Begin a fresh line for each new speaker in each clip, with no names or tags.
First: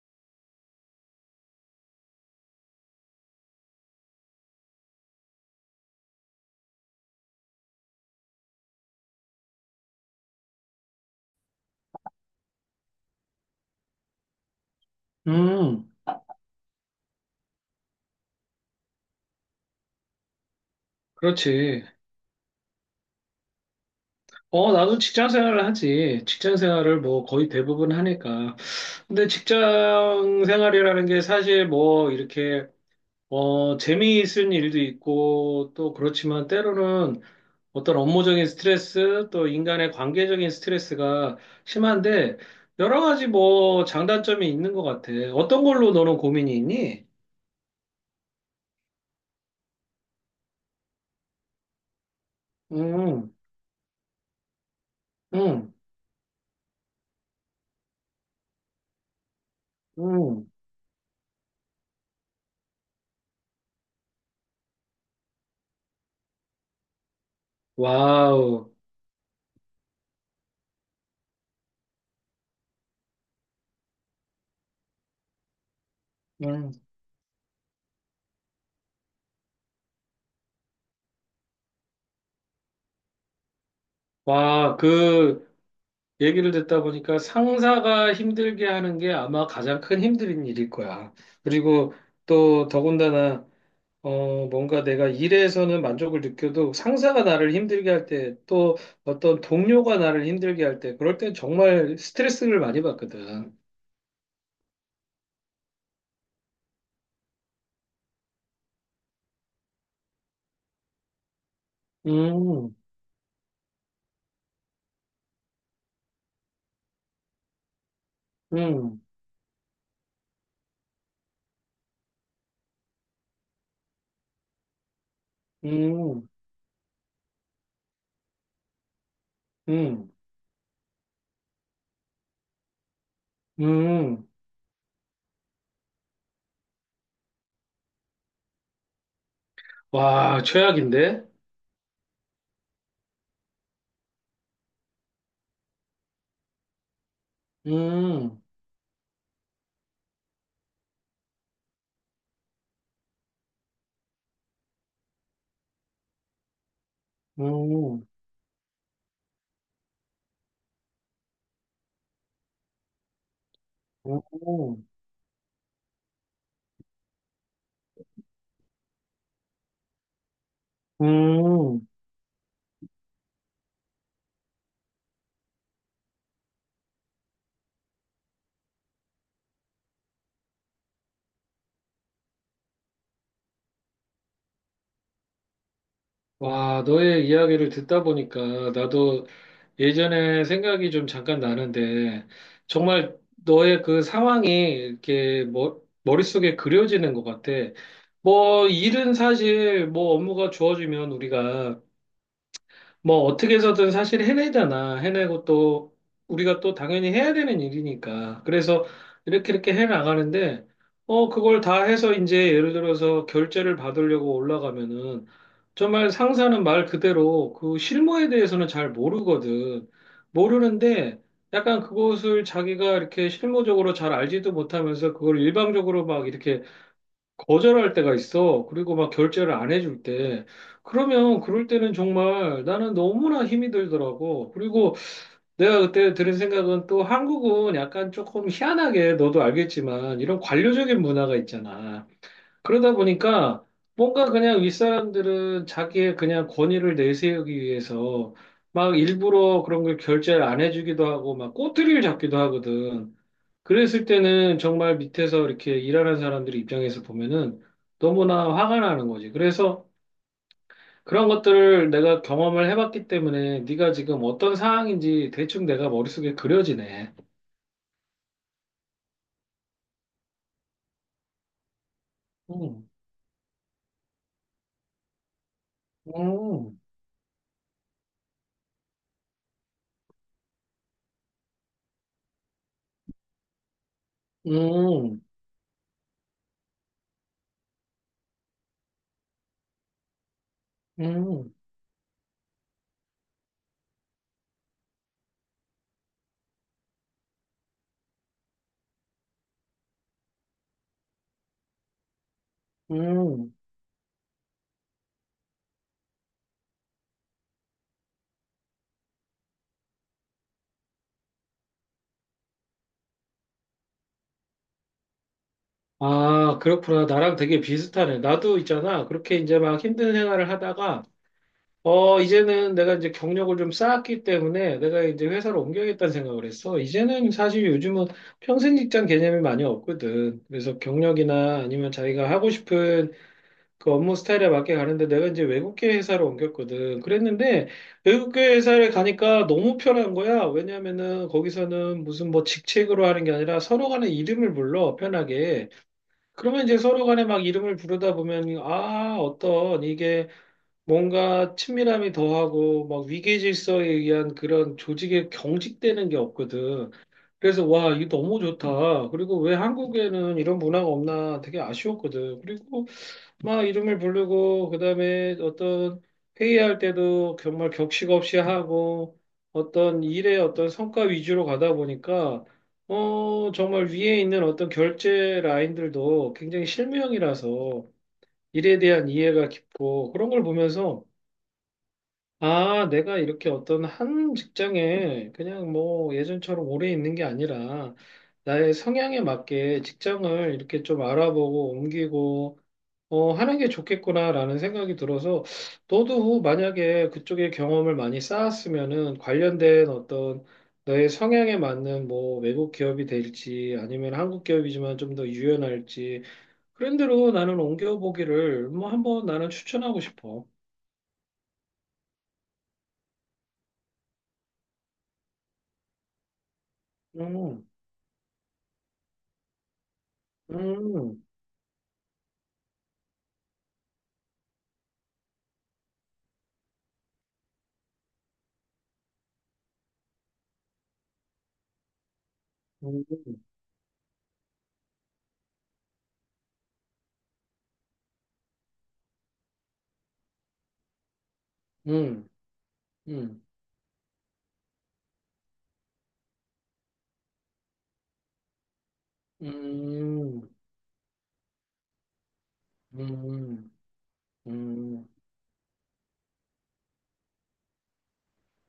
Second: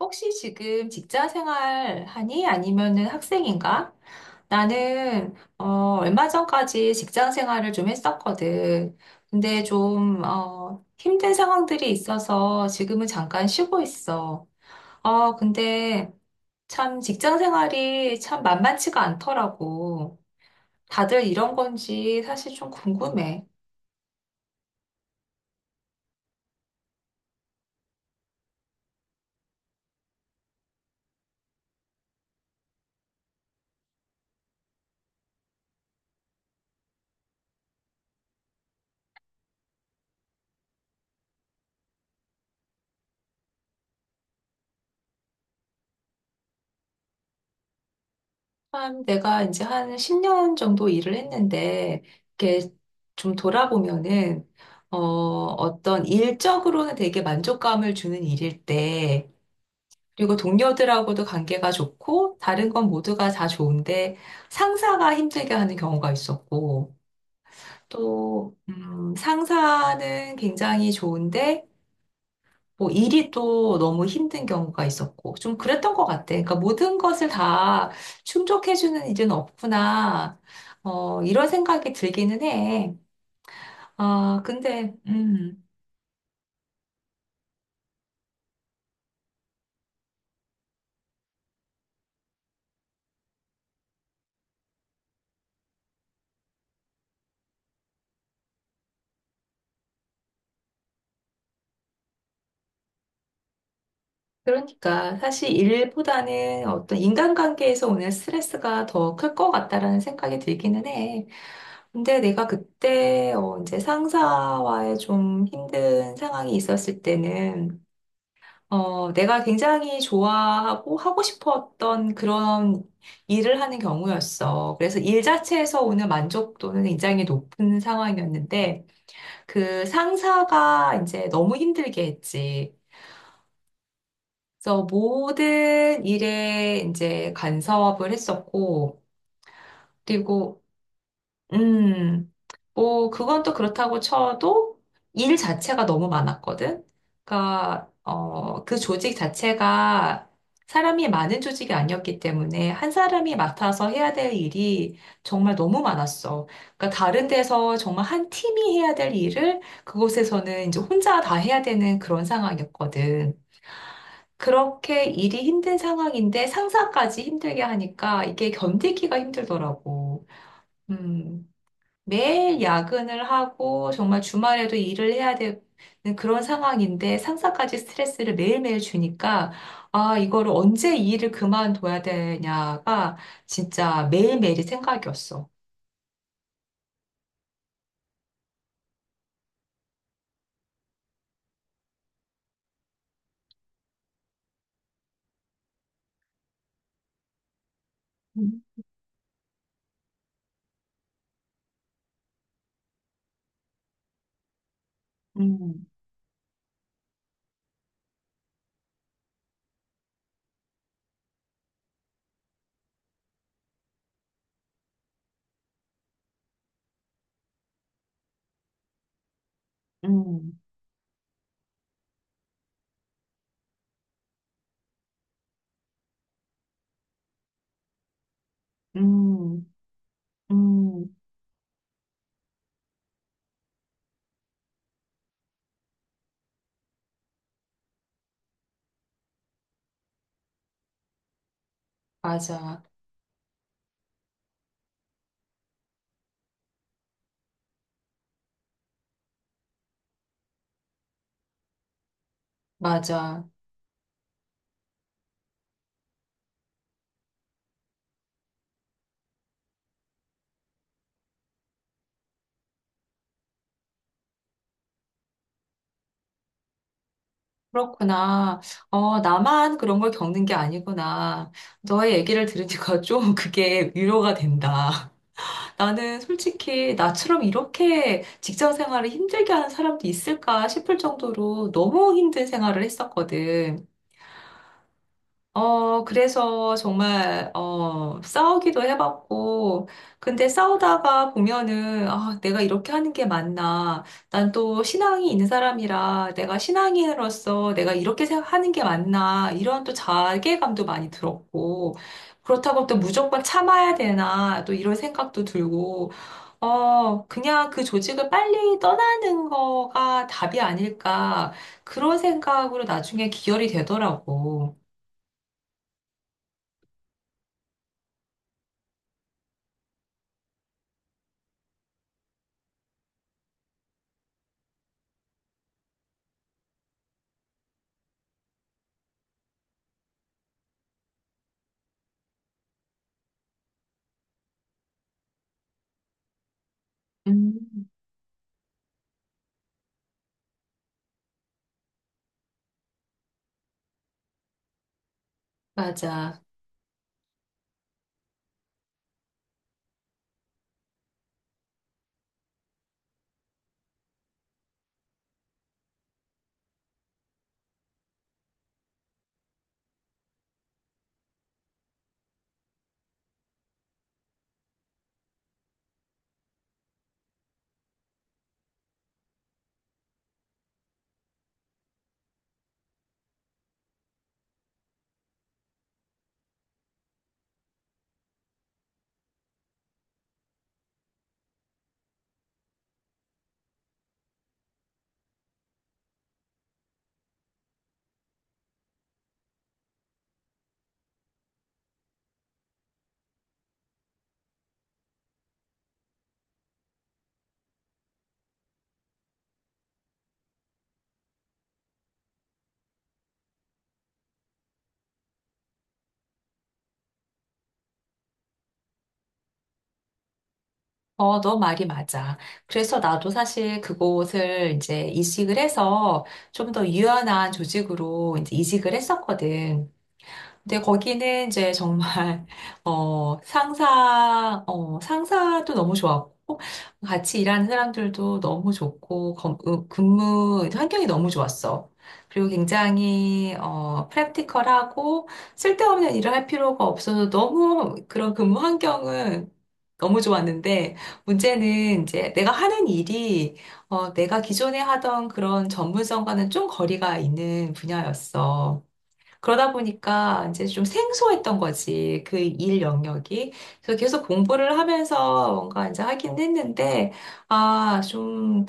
혹시 지금 직장 생활 하니? 아니면은 학생인가? 나는, 얼마 전까지 직장 생활을 좀 했었거든. 근데 좀, 힘든 상황들이 있어서 지금은 잠깐 쉬고 있어.
음,
근데 참 직장 생활이 참 만만치가 않더라고. 다들 이런
그렇지.
건지 사실 좀 궁금해.
나도 직장 생활을 하지. 직장 생활을 뭐 거의 대부분 하니까. 근데 직장 생활이라는 게 사실 뭐 이렇게, 재미있은 일도 있고 또 그렇지만 때로는 어떤 업무적인 스트레스 또 인간의 관계적인 스트레스가 심한데 여러 가지 뭐 장단점이 있는 것 같아. 어떤 걸로 너는 고민이 있니?
한 내가 이제 한 10년 정도 일을 했는데, 이렇게
음,
좀 돌아보면은,
음,
어떤 일적으로는 되게 만족감을 주는 일일 때, 그리고
음.
동료들하고도 관계가 좋고, 다른 건 모두가 다 좋은데, 상사가 힘들게 하는 경우가 있었고, 또,
와우.
상사는 굉장히 좋은데, 뭐 일이 또 너무 힘든 경우가 있었고 좀 그랬던 것 같아. 그러니까
음.
모든 것을 다 충족해주는 일은 없구나. 이런 생각이 들기는 해. 아,
와,
근데
그, 얘기를 듣다 보니까 상사가 힘들게 하는 게 아마 가장 큰 힘든 일일 거야. 그리고 또 더군다나 뭔가 내가 일에서는 만족을 느껴도 상사가 나를 힘들게 할 때 또 어떤 동료가 나를 힘들게 할 때 그럴 땐 정말 스트레스를 많이 받거든.
그러니까 사실 일보다는 어떤 인간관계에서 오는 스트레스가 더 클 것 같다라는 생각이 들기는 해. 근데 내가
음,
그때 이제 상사와의 좀 힘든 상황이 있었을 때는
음,
내가 굉장히 좋아하고 하고 싶었던 그런 일을 하는 경우였어. 그래서 일 자체에서 오는
음,
만족도는 굉장히 높은 상황이었는데, 그
음,
상사가 이제 너무 힘들게 했지.
음.
그래서 모든 일에 이제 간섭을 했었고,
와,
그리고,
최악인데?
음, 뭐, 그건 또 그렇다고 쳐도 일 자체가 너무 많았거든. 그러니까,
음,
그 조직 자체가 사람이 많은 조직이 아니었기 때문에 한 사람이 맡아서 해야 될 일이 정말 너무 많았어. 그러니까 다른 데서 정말
음,
한 팀이 해야 될 일을 그곳에서는 이제 혼자 다 해야 되는 그런 상황이었거든.
음, 음.
그렇게 일이 힘든 상황인데 상사까지 힘들게 하니까 이게 견디기가 힘들더라고. 음.
음.
매일 야근을 하고 정말 주말에도 일을 해야 되는 그런 상황인데 상사까지 스트레스를 매일매일 주니까 아, 이거를 언제 이 일을 그만둬야 되냐가 진짜 매일매일이 생각이었어.
와, 너의 이야기를 듣다 보니까 나도 예전에 생각이 좀 잠깐 나는데, 정말 너의 그 상황이 이렇게 머릿속에 그려지는 것 같아.
음.
뭐, 일은 사실 뭐 업무가 주어지면 우리가 뭐 어떻게 해서든 사실 해내잖아. 해내고
음,
또 우리가 또 당연히 해야 되는 일이니까. 그래서 이렇게 이렇게 해 나가는데 그걸 다 해서 이제 예를 들어서 결제를 받으려고 올라가면은 정말 상사는 말 그대로 그 실무에 대해서는 잘 모르거든.
음,
모르는데 약간 그것을 자기가 이렇게 실무적으로 잘 알지도 못하면서 그걸 일방적으로 막 이렇게 거절할 때가 있어. 그리고 막 결제를
음,
안 해줄 때.
음,
그러면 그럴 때는 정말 나는 너무나 힘이 들더라고. 그리고 내가 그때 들은 생각은 또 한국은 약간 조금 희한하게 너도 알겠지만 이런 관료적인 문화가 있잖아.
맞아,
그러다 보니까 뭔가 그냥 윗사람들은 자기의 그냥 권위를 내세우기 위해서 막 일부러 그런 걸 결제를 안 해주기도 하고 막 꼬투리를 잡기도 하거든.
맞아.
그랬을 때는 정말 밑에서 이렇게 일하는 사람들 입장에서 보면은 너무나 화가 나는 거지. 그래서 그런 것들을 내가 경험을 해봤기 때문에 네가 지금 어떤 상황인지 대충 내가 머릿속에 그려지네.
그렇구나. 나만 그런 걸 겪는 게 아니구나. 너의 얘기를
음,
들으니까 좀 그게 위로가 된다. 나는
음,
솔직히 나처럼 이렇게 직장 생활을 힘들게 하는 사람도 있을까 싶을 정도로 너무 힘든 생활을 했었거든.
음,
그래서 정말, 싸우기도 해봤고, 근데 싸우다가
음,
보면은, 아, 내가 이렇게 하는 게 맞나. 난 또 신앙이 있는 사람이라 내가 신앙인으로서 내가 이렇게 생각하는 게 맞나. 이런 또 자괴감도 많이 들었고, 그렇다고 또 무조건
음.
참아야 되나. 또 이런 생각도 들고, 그냥 그 조직을 빨리 떠나는 거가 답이 아닐까. 그런 생각으로 나중에 기결이 되더라고.
아, 그렇구나. 나랑 되게 비슷하네. 나도 있잖아. 그렇게 이제 막 힘든 생활을 하다가, 이제는 내가 이제 경력을 좀 쌓았기 때문에 내가 이제 회사를 옮겨야겠다는 생각을 했어. 이제는 사실 요즘은 평생 직장 개념이 많이 없거든. 그래서 경력이나 아니면 자기가 하고 싶은 그 업무 스타일에 맞게 가는데 내가 이제 외국계 회사를 옮겼거든.
음,
그랬는데 외국계 회사를 가니까 너무 편한 거야. 왜냐면은 거기서는 무슨 뭐 직책으로 하는 게 아니라 서로 간에 이름을 불러, 편하게.
맞아.
그러면 이제 서로 간에 막 이름을 부르다 보면, 아, 어떤, 이게 뭔가 친밀함이 더하고, 막 위계 질서에 의한 그런 조직에 경직되는 게 없거든. 그래서, 와, 이거 너무 좋다. 그리고 왜 한국에는 이런 문화가 없나 되게 아쉬웠거든. 그리고 막 이름을 부르고 그다음에 어떤 회의할 때도 정말 격식 없이 하고 어떤 일의 어떤 성과 위주로 가다 보니까 정말 위에 있는 어떤 결제 라인들도 굉장히 실무형이라서 일에 대한 이해가 깊고 그런 걸 보면서 아, 내가 이렇게 어떤 한 직장에 그냥 뭐 예전처럼 오래 있는 게 아니라 나의 성향에 맞게 직장을 이렇게 좀 알아보고 옮기고 하는 게 좋겠구나라는 생각이 들어서, 너도 만약에 그쪽에 경험을 많이 쌓았으면은 관련된 어떤 너의 성향에 맞는 뭐 외국 기업이 될지 아니면 한국 기업이지만 좀 더 유연할지 그런 대로 나는 옮겨보기를 뭐 한번 나는 추천하고 싶어.
너 말이 맞아. 그래서 나도 사실 그곳을 이제 이식을 해서 좀 더 유연한
음,
조직으로 이제 이식을 했었거든. 근데
음,
거기는 이제 정말, 상사도 너무 좋았고, 같이 일하는 사람들도 너무 좋고, 근무 환경이 너무 좋았어. 그리고
음,
굉장히, 프랙티컬하고, 쓸데없는 일을 할 필요가 없어서 너무 그런 근무 환경은 너무 좋았는데, 문제는
음,
이제 내가 하는
음,
일이, 내가 기존에 하던 그런 전문성과는 좀 거리가 있는 분야였어.
음,
그러다 보니까
음,
이제 좀 생소했던 거지, 그 일 영역이.
음,
그래서 계속 공부를
음.
하면서 뭔가 이제 하긴 했는데, 아, 좀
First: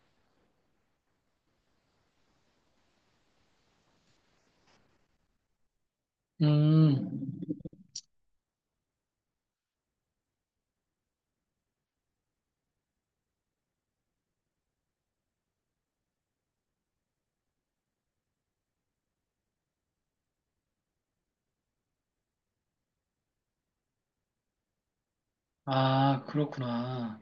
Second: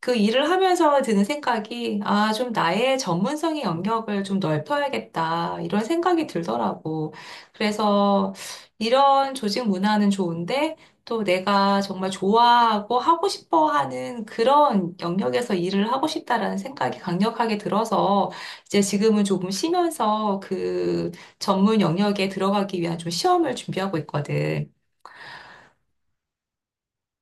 그 일을 하면서 드는 생각이, 아, 좀 나의 전문성의 영역을 좀 넓혀야겠다, 이런 생각이 들더라고.
음,
그래서 이런 조직 문화는 좋은데, 또 내가 정말 좋아하고 하고 싶어 하는 그런 영역에서 일을 하고 싶다라는 생각이 강력하게 들어서, 이제 지금은 조금 쉬면서 그 전문 영역에 들어가기 위한 좀 시험을 준비하고 있거든.
아, 그렇구나.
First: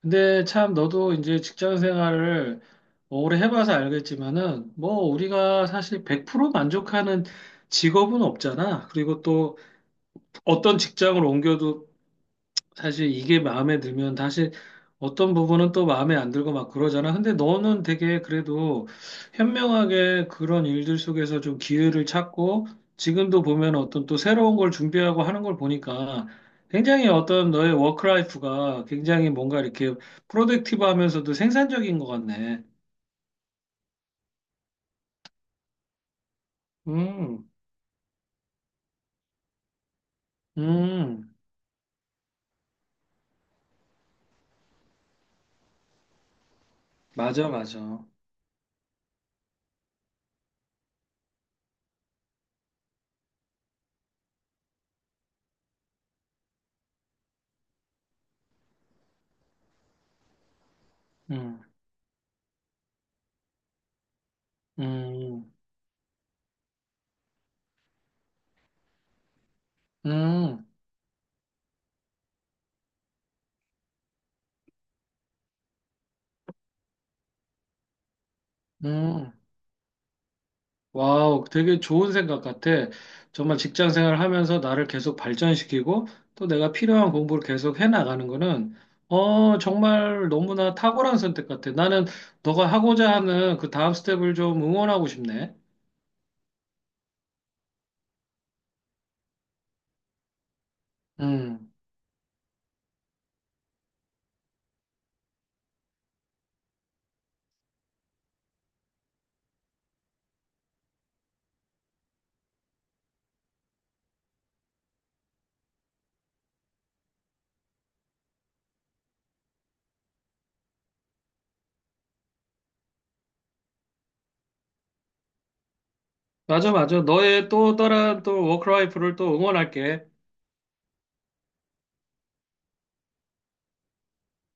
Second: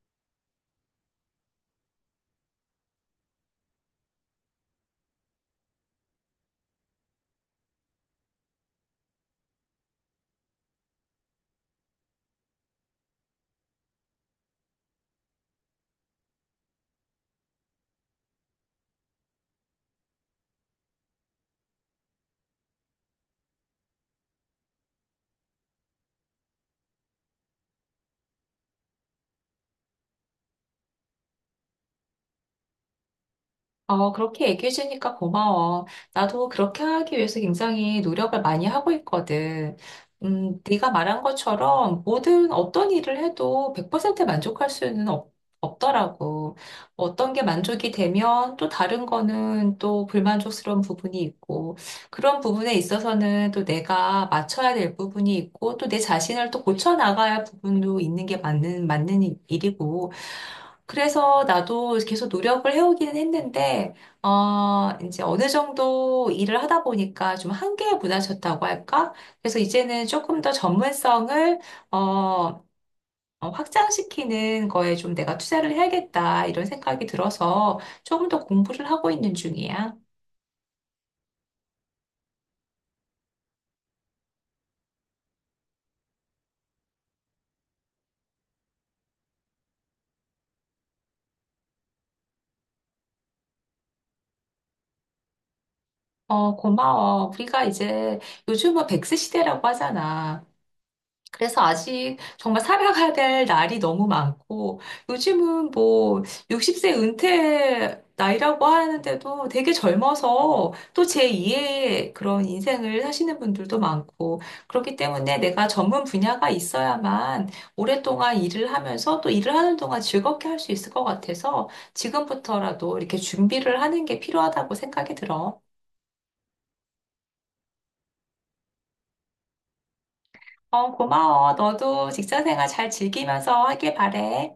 근데 참 너도 이제 직장 생활을 오래 해봐서 알겠지만은 뭐 우리가 사실 100% 만족하는 직업은 없잖아. 그리고 또 어떤 직장을 옮겨도 사실 이게 마음에 들면 다시 어떤 부분은 또 마음에 안 들고 막 그러잖아. 근데 너는 되게 그래도 현명하게 그런 일들 속에서 좀 기회를 찾고 지금도 보면 어떤 또 새로운 걸 준비하고 하는 걸 보니까 굉장히 어떤 너의 워크라이프가 굉장히 뭔가 이렇게 프로덕티브 하면서도 생산적인 것 같네.
그렇게 얘기해 주니까 고마워. 나도 그렇게 하기 위해서
음,
굉장히 노력을 많이 하고 있거든. 네가 말한
음,
것처럼 모든 어떤 일을 해도 100% 만족할 수는 없더라고. 어떤 게
맞아,
만족이
맞아.
되면 또 다른 거는 또 불만족스러운 부분이 있고, 그런 부분에 있어서는 또 내가 맞춰야 될 부분이 있고, 또 내 자신을 또 고쳐 나가야 할 부분도 있는 게 맞는 일이고, 그래서
음,
나도 계속 노력을 해오기는 했는데, 이제 어느
음,
정도 일을 하다 보니까 좀 한계에 부딪혔다고 할까? 그래서 이제는 조금 더
음,
전문성을, 어, 확장시키는 거에 좀 내가 투자를 해야겠다, 이런 생각이 들어서 조금 더 공부를 하고
음.
있는 중이야.
와우, 되게 좋은 생각 같아. 정말 직장 생활 하면서 나를 계속 발전시키고 또 내가 필요한 공부를 계속 해 나가는 거는 정말 너무나 탁월한 선택 같아. 나는 너가 하고자 하는 그 다음 스텝을 좀 응원하고 싶네.
고마워. 우리가 이제 요즘은 백세 시대라고 하잖아. 그래서
음.
아직 정말 살아가야 될 날이 너무 많고, 요즘은 뭐 60세 은퇴 나이라고 하는데도 되게 젊어서 또 제2의 그런 인생을 사시는 분들도 많고, 그렇기 때문에 내가 전문 분야가 있어야만 오랫동안 일을 하면서 또 일을 하는 동안 즐겁게 할 수 있을 것 같아서 지금부터라도 이렇게 준비를 하는 게 필요하다고 생각이 들어.
맞아, 맞아. 너의 또 다른 또 워크라이프를 또 응원할게.
고마워. 너도 직장 생활 잘 즐기면서 하길 바래.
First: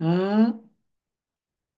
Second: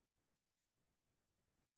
음.